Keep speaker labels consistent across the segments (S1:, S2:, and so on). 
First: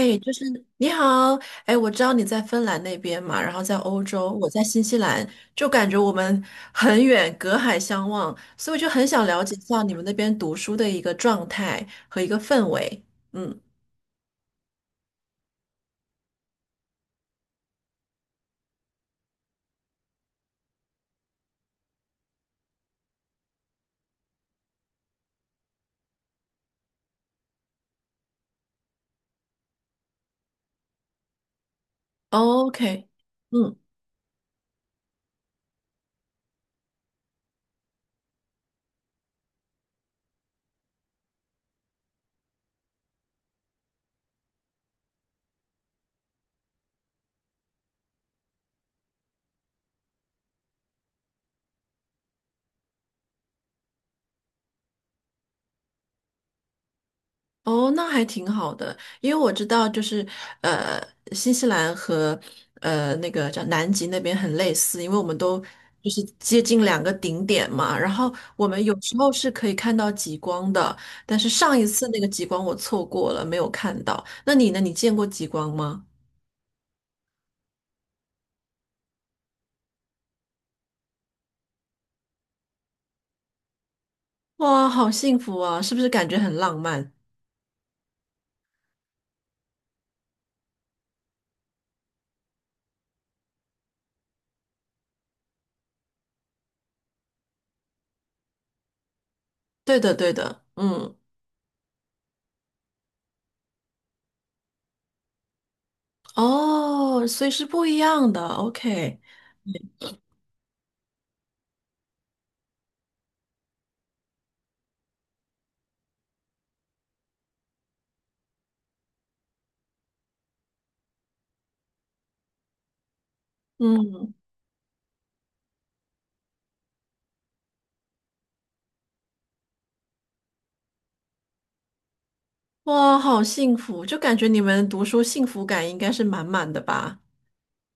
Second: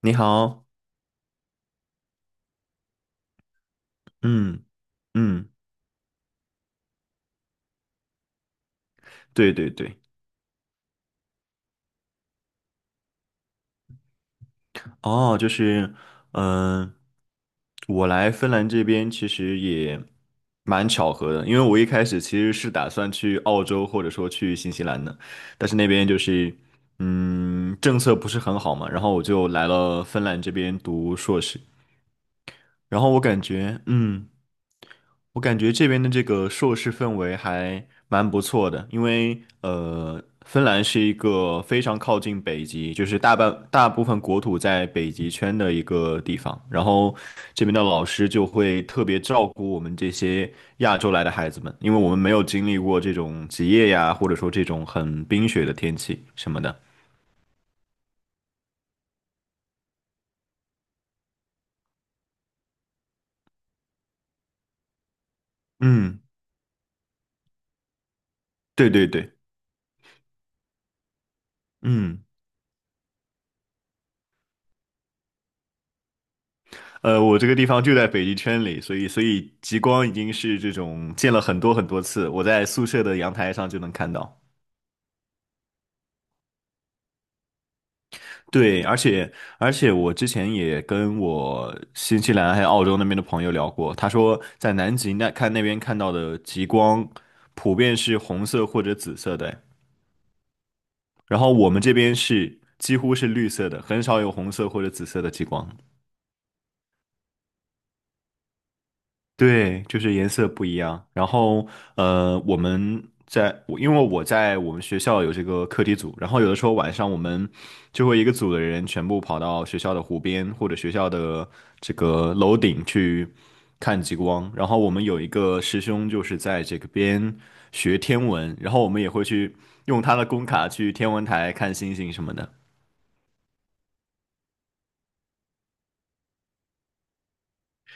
S1: 你
S2: 就是
S1: 好。
S2: 你好。哎，我知道你在芬兰那边嘛，然后在欧洲，我在
S1: 嗯
S2: 新西兰，
S1: 嗯，
S2: 就感觉我们很远，隔海相望，所以我就很想了
S1: 对
S2: 解一
S1: 对
S2: 下
S1: 对。
S2: 你们那边读书的一个状态和一个氛围。嗯
S1: 哦，就是，嗯、我来芬兰这边其实也蛮巧合的，因为我一开始其实是打算去澳洲或者说去新西兰的，但是那边政策不是很好嘛，然后我就来了芬兰这边读硕士，然
S2: ，OK，
S1: 后我感
S2: 嗯。
S1: 觉。嗯。我感觉这边的这个硕士氛围还蛮不错的，因为芬兰是一个非常靠近北极，就是大部分国土在北极圈的一个地方，然后这边的老师就会特别照顾我们这些亚洲来的孩子们，因为我们没有经历过这种极夜呀，或者说这种很冰雪的天气什么的。
S2: 哦，那还挺好的，因为我知道，就是呃，新西兰和那个叫南极那边很类似，因为我们都就
S1: 嗯，
S2: 是接近两个顶点嘛。然后我们
S1: 对
S2: 有
S1: 对
S2: 时候
S1: 对。
S2: 是可以看到极光的，但是上一次那
S1: 嗯。
S2: 个极光我错过了，没有看到。那你呢？你见过极光吗？
S1: 我这个地方就在北极圈里，所以极光已经是这种见了很多很多次，我在宿舍的阳台上就能看到。
S2: 哇，好幸福啊！是不是感觉很浪漫？
S1: 对，而且我之前也跟我新西兰还有澳洲那边的朋友聊过，他说在南极那看那边看到的极光，普遍是红色或者紫色的，
S2: 对的，对的，嗯。
S1: 然后我们这边是几乎是绿色的，很少有红色或者紫色的极光。
S2: 哦，所以是不一样的。OK，
S1: 对，就是颜色不一样。然后，呃，我们在，我因为我在我们学校有这个课题组，然后有的时候晚上我们就会一个组的人全部跑到学校的湖边或者学校的这个楼顶去看极
S2: 嗯。
S1: 光。然后我们有一个师兄就是在这个边学天文，然后我们也会去用他的工卡去天文台看星星什么的。
S2: 哇，好幸福，就感觉你们读书幸福感应该是满满的吧？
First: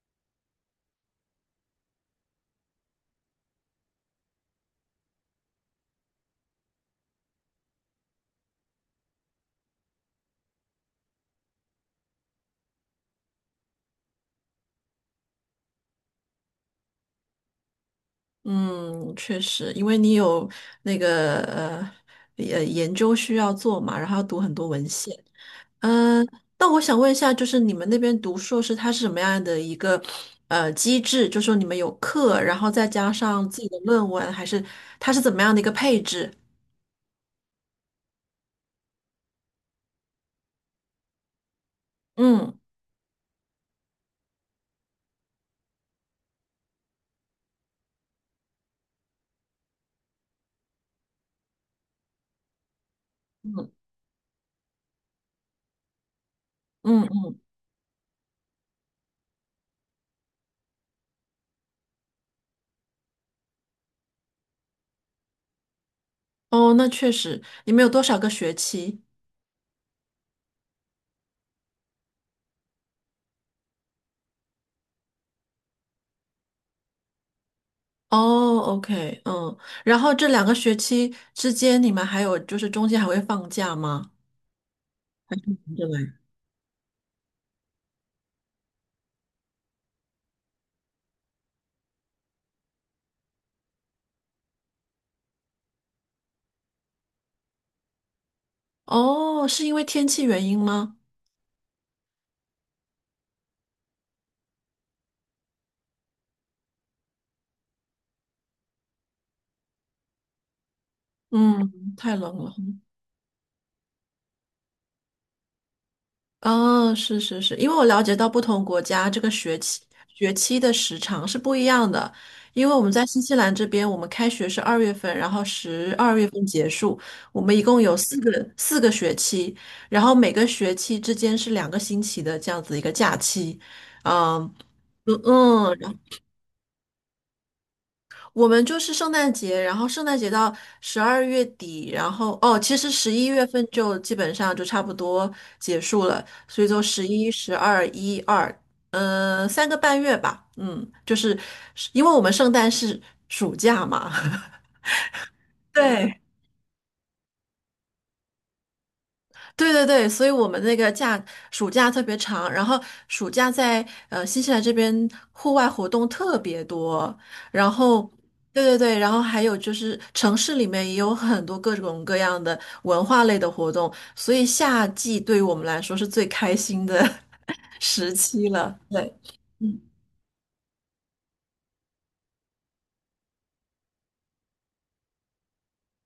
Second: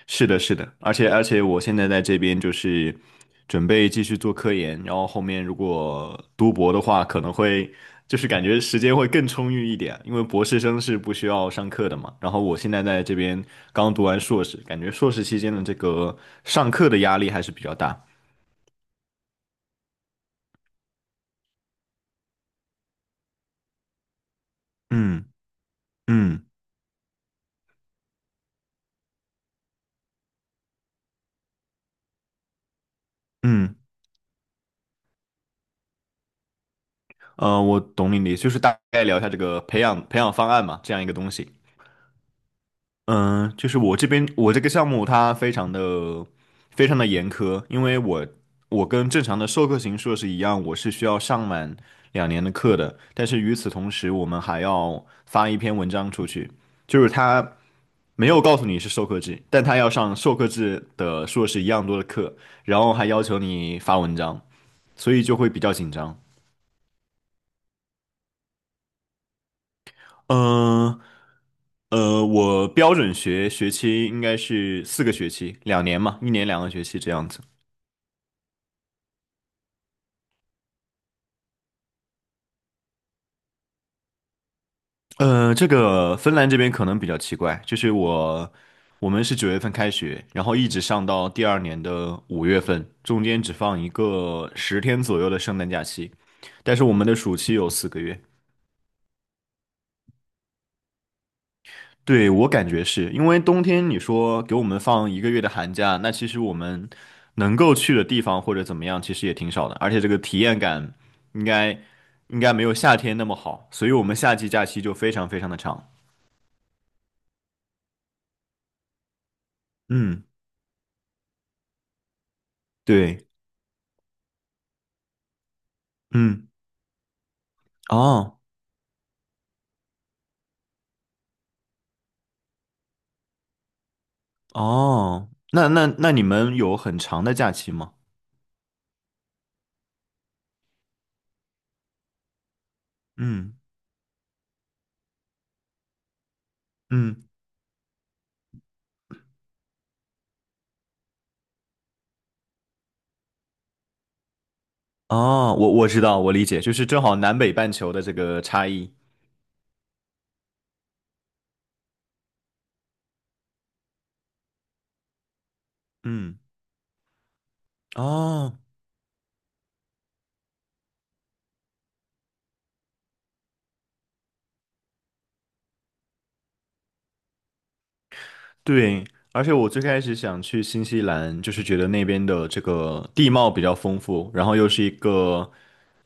S1: 是的，是的，而且我现在在这边就是准备继续做科研，然后后面如果读博的话，可能会就是感觉时间会更充裕一点，因为博士生是不需要上课的嘛。然后我现在在这边刚读完硕士，感觉硕士期间的这个上课的压力还是比较大。
S2: 嗯，确实，因为你有那个研究需要做嘛，然后要读很多文献。
S1: 嗯
S2: 嗯，
S1: 嗯
S2: 那我想问一下，就是你们那边读硕士，它是什么样的一个机制？就说你们有课，然后再加上自己
S1: 嗯，
S2: 的论文，还是它是怎么样的一个配置？
S1: 我懂你的意思，就是大概聊一下这个培养方案嘛，这样一个东西。
S2: 嗯
S1: 嗯，就是我这个项目它非常的严苛，因为我跟正常的授课型硕士一样，我是需要上满两年的课的，但是与此
S2: 嗯
S1: 同时，我们还要发一篇文章出去，就
S2: 嗯
S1: 是
S2: 嗯，
S1: 他没有告诉你是授课制，但他要上授课制的硕士一样多的课，然后还要求你发文章，所以就会比较紧张。
S2: 哦，那确实，你们有多少个学期？
S1: 嗯，我标准学期应该是四个学期，两年嘛，一年两个学期这样子。
S2: 哦，OK，嗯，然后这两个学期之间，你们还有就是中间还会放假吗？
S1: 这
S2: 对。
S1: 个芬兰这边可能比较奇怪，我们是九月份开学，然后一直上到第二年的五月份，中间只放一个十天左右的圣诞假期，但是我们的暑期有四个月。
S2: 哦，是因为天气原因吗？
S1: 对，我感觉是因为冬天，你说给我们放一个月的寒假，那其实我们能够去的地方或者怎么样，其实也挺少的，而且这个体验感应该
S2: 嗯，太冷
S1: 应该
S2: 了。
S1: 没有夏天那么好，所以我们夏季假期就非常的长。
S2: 哦，是是是，因为我了解到不同国家这个学期
S1: 嗯，
S2: 的时长是不一样的，因为我们在新
S1: 对，
S2: 西兰这边，我们开学是二月份，然后十二月份
S1: 嗯，
S2: 结束，我们一共有四
S1: 哦
S2: 个学期，然后每个学期之间是两个星期的这样子一个假期。嗯嗯，
S1: 哦，
S2: 嗯，
S1: 那你们有很长的假期吗？
S2: 我们就是圣诞节，然后圣诞节到十二月底，然后哦，其实十一月
S1: 嗯
S2: 份就基本上就差不多结束了，所以就十
S1: 嗯，
S2: 一、十二、一二，嗯，三个半月吧，嗯，就是因为我们圣诞是暑假嘛。
S1: 哦，我知道，
S2: 对，
S1: 我理解，就是正好南北半球的这个差异。
S2: 对对对，所以我们那个暑假特别长，然后暑假在新西兰这边户外活动特
S1: 嗯，
S2: 别多，然后
S1: 哦
S2: 对对对，然后还有就是城市里面也有很多各种各样的文化类的活动，所以夏季对于我们来说是最开心的 时期了。
S1: 对，
S2: 对，
S1: 而且我
S2: 嗯，
S1: 最开始想去新西兰，就是觉得那边的这个地貌比较丰富，然后又是一个，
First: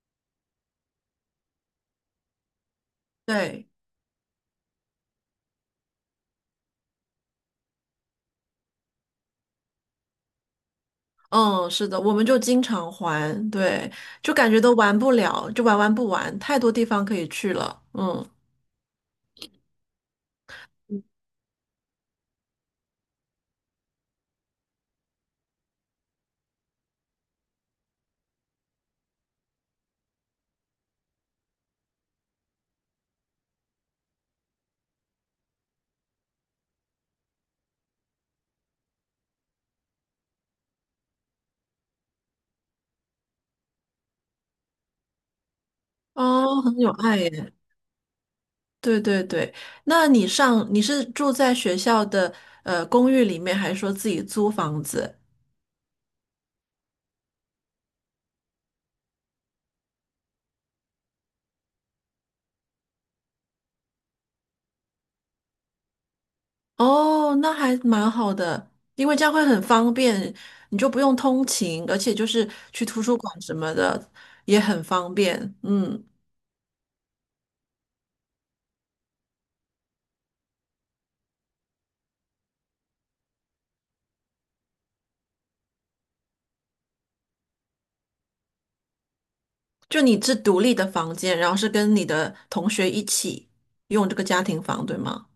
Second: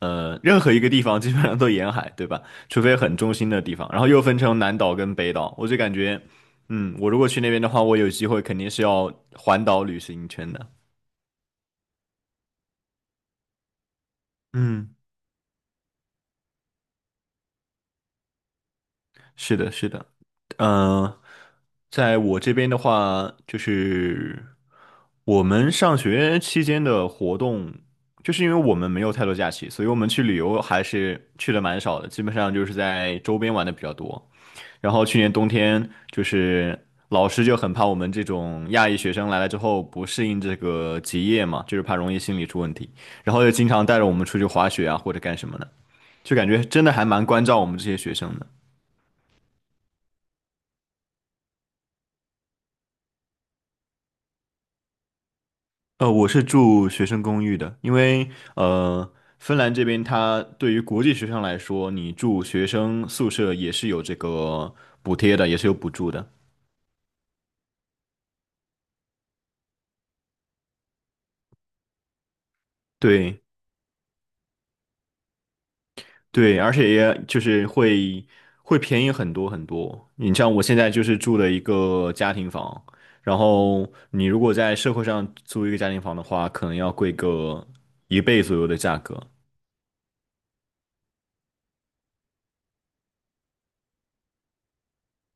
S1: 任何一个地方基本上都沿海，对吧？除非很中心的
S2: 对，
S1: 地方，然后又分成南岛跟北岛，我就感觉，嗯，我如果去那边的话，我有机会肯定是要环岛旅行一圈的。
S2: 嗯，是的，我们就经常玩，对，就感觉都
S1: 嗯。
S2: 玩不了，就玩不完，太多地方可以去了，嗯。
S1: 是的，是的。嗯、在我这边的话，就是我们上学期间的活动，就是因为我们没有太多假期，所以我们去旅游还是去的蛮少的，基本上就是在周边玩的比较多。然后去年冬天，就是老师就很怕我们这种亚裔学生来了之后不适应这个极夜嘛，就是怕容易心理出问题，然后就经常带着我们出去滑雪啊或者干什么的，就感
S2: 哦，
S1: 觉
S2: 很
S1: 真
S2: 有
S1: 的还
S2: 爱
S1: 蛮关
S2: 耶。
S1: 照我们这些学生的。
S2: 对对对，那你是住在学校的公寓里面，还是说自己租房子？
S1: 我是住学生公寓的，因为呃，芬兰这边它对于国际学生来说，你住学生宿舍也是有这个补贴的，也是有补助的。
S2: 哦，那还蛮好的，因为这样会很方便，你就不用通勤，而且就是去图书馆
S1: 对
S2: 什么的也很方便。嗯，
S1: 对，而且也就是会便宜很多。你像我现在就是住的一个家庭房，然后你如果在社会上租一个家庭房的话，可能要贵个一倍左右的价格。
S2: 就你是独立的房间，然后是跟你的同学一起用这个家庭房，对吗？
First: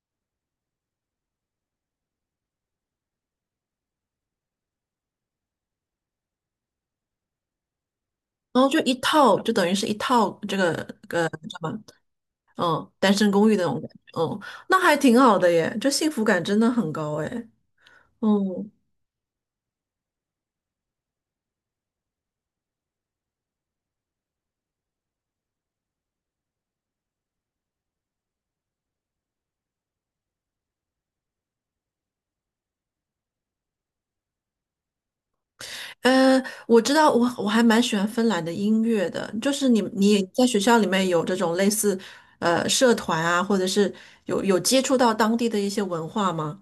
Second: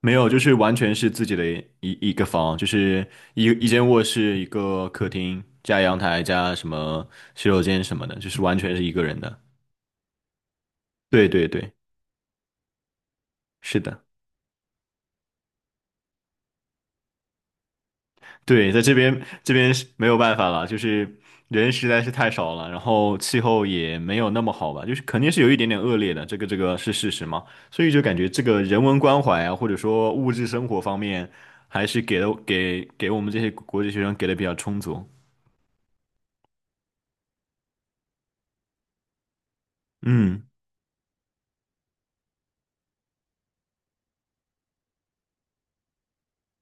S1: 没有，就是完全是自己的一个房，就是一间卧室、一个客厅加阳台加什么洗手间什么的，就是完
S2: 然后
S1: 全
S2: 就
S1: 是一
S2: 一
S1: 个人
S2: 套，
S1: 的。
S2: 就等于是一套这个
S1: 对对
S2: 什么？
S1: 对，
S2: 嗯，单身公寓那种
S1: 是
S2: 感觉。
S1: 的。
S2: 嗯，那还挺好的耶，这幸福感真的很高哎。嗯，
S1: 对，在这边是没有办法了，就是人实在是太少了，然后气候也没有那么好吧，就是肯定是有一点点恶劣的，这个是事实嘛，所以就感觉这个人文关怀啊，或者说物质生活方面，还是给了给给我们这些国际学生给的比较充足。
S2: 呃，我知道我还蛮喜欢芬兰的音乐的，就是你也在
S1: 嗯。
S2: 学校里面有这种类似社团啊，或者是有接触到当地的一些文化吗？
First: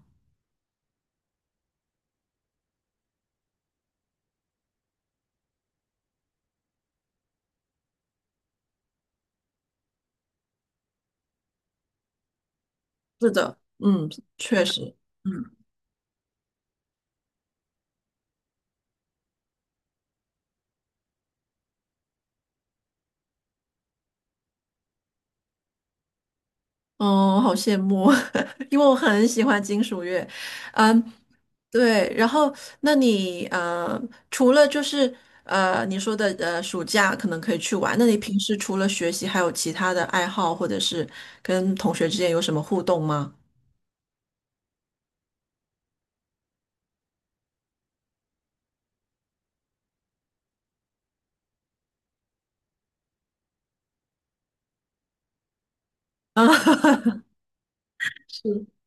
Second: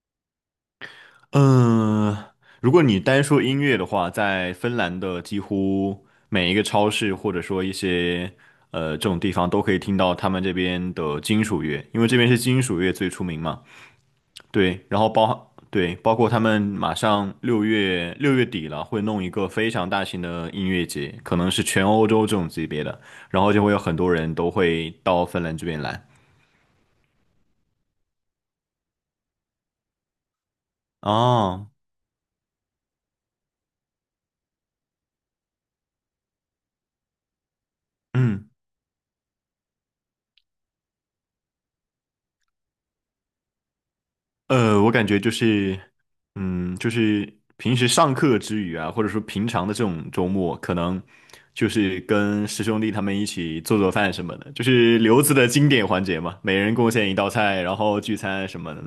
S1: 嗯，如果你单说音乐的话，在芬兰的几乎每一个超市，或者说一些这种地方，都可以听到他们这边的金属乐，因为这边是金属乐最出
S2: 是
S1: 名
S2: 的，
S1: 嘛。
S2: 嗯，确
S1: 对，
S2: 实。
S1: 然后
S2: 嗯。
S1: 包括他们马上六月底了，会弄一个非常大型的音乐节，可能是全欧洲这种级别的，然后就会有很多人都会到芬兰这边来。
S2: 哦，好羡慕，因为我很喜欢金属乐。嗯，
S1: 哦，
S2: 对，然后那你除了就是你说的暑假可能可以去玩，那你平
S1: 嗯。
S2: 时除了学习，还有其他的爱好，或者是跟同学之间有什么互动吗？
S1: 我感觉嗯，就是平时上课之余啊，或者说平常的这种周末，可能就是跟师兄弟他们一起做做饭什么的，就是留子的经典环节嘛，
S2: 啊，
S1: 每人贡献一 道菜，然后聚餐什么的，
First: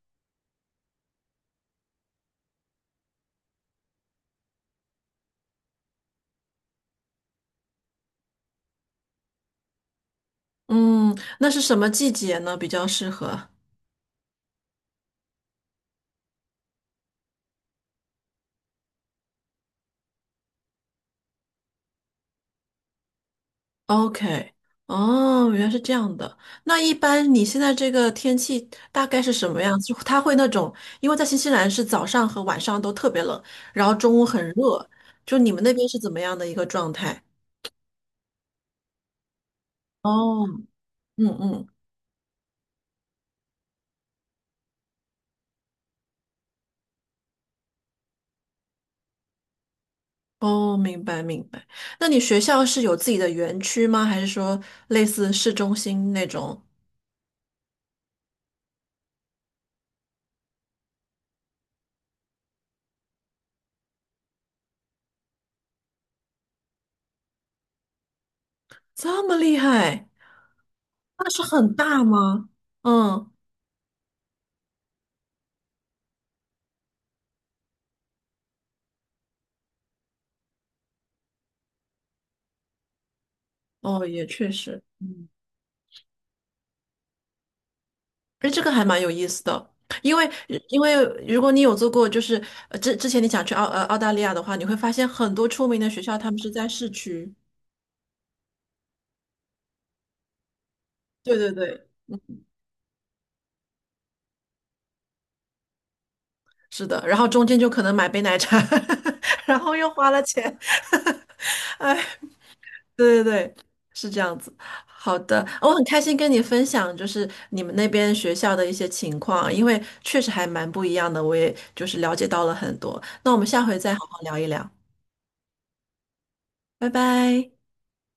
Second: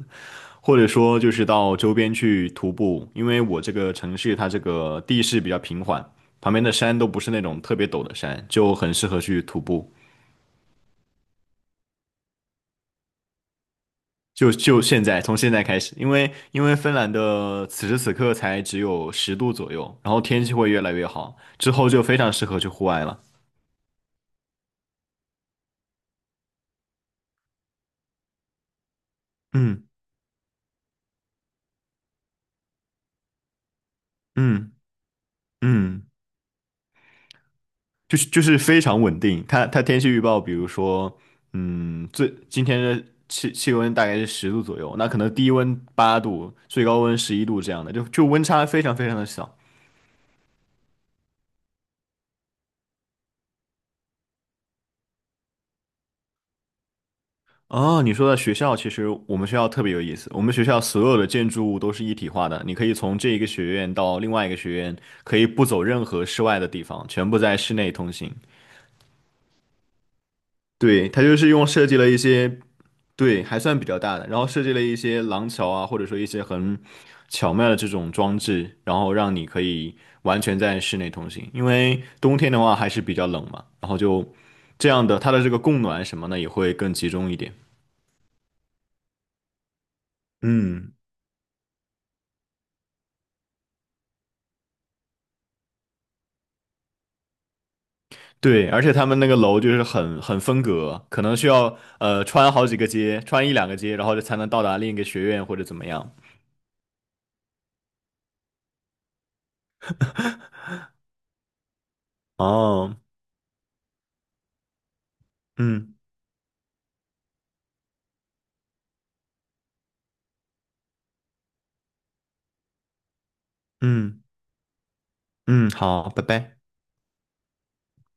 S1: 或者说就是到周边去徒步，因为我这个城市它这个地势比较平缓，旁边的山都不是那种特别陡的山，就很适合去徒步。
S2: 嗯，那是什么季节呢？比较适合
S1: 就现在，从现在开始，因为芬兰的此时此刻才只有十度左右，然后天气会越来越好，之后就非常适合去户外了。
S2: ？OK，哦，原来是这样的。那一般你现在这个天气大概是什么样
S1: 嗯
S2: 子？它会那种，因为在新西兰是早上和晚上都特别冷，然后中午很
S1: 嗯
S2: 热，就你们那边是
S1: 嗯，
S2: 怎么样的一个状态？
S1: 就是非常稳定。它天气预报，
S2: 哦，
S1: 比如说，
S2: 嗯嗯。
S1: 今天的气温大概是十度左右，那可能低温八度，最高温十一度这样的，就就温差非常的小。
S2: 哦，明白明白。那你学校是有自己的园区吗？还是说类似市中心那种？
S1: 哦，你说的学校，其实我们学校特别有意思。我们学校所有的建筑物都是一体化的，你可以从这一个学院到另外一个学院，可以不走任何室外的地方，全部在室内通行。
S2: 这么厉害，
S1: 对，它
S2: 那
S1: 就
S2: 是
S1: 是用
S2: 很
S1: 设计
S2: 大
S1: 了一
S2: 吗？
S1: 些。
S2: 嗯，
S1: 对，还算比较大的，然后设计了一些廊桥啊，或者说一些很巧妙的这种装置，然后让你可以完全在室内通行。因为冬天的话还是比较冷嘛，然后
S2: 哦，也
S1: 就
S2: 确实。
S1: 这样的，它的这个供暖什么的也会更集中一点。
S2: 哎，这个还蛮有意思的。因为因为
S1: 嗯。
S2: 如果你有做过，就是之前你想去澳大利亚的话，你会发现很多出名的学校他们是在市区。
S1: 对，而且他们那个楼就是很分隔，可能
S2: 对
S1: 需
S2: 对
S1: 要
S2: 对，
S1: 穿好几个街，穿一两个街，然后才能到达另一个学院或者怎么样。
S2: 是的，然后中间就可能买杯奶茶，然后又花了钱，哎。
S1: 哦，
S2: 对对对，是这样子。好的，哦我很
S1: 嗯
S2: 开心跟你分享，就是你们那边学校的一些情况啊，因为确实还蛮不一样的，我也就是了解到了很多。那我们下回再好好
S1: 嗯
S2: 聊一聊，
S1: 嗯，好，拜拜。
S2: 拜拜。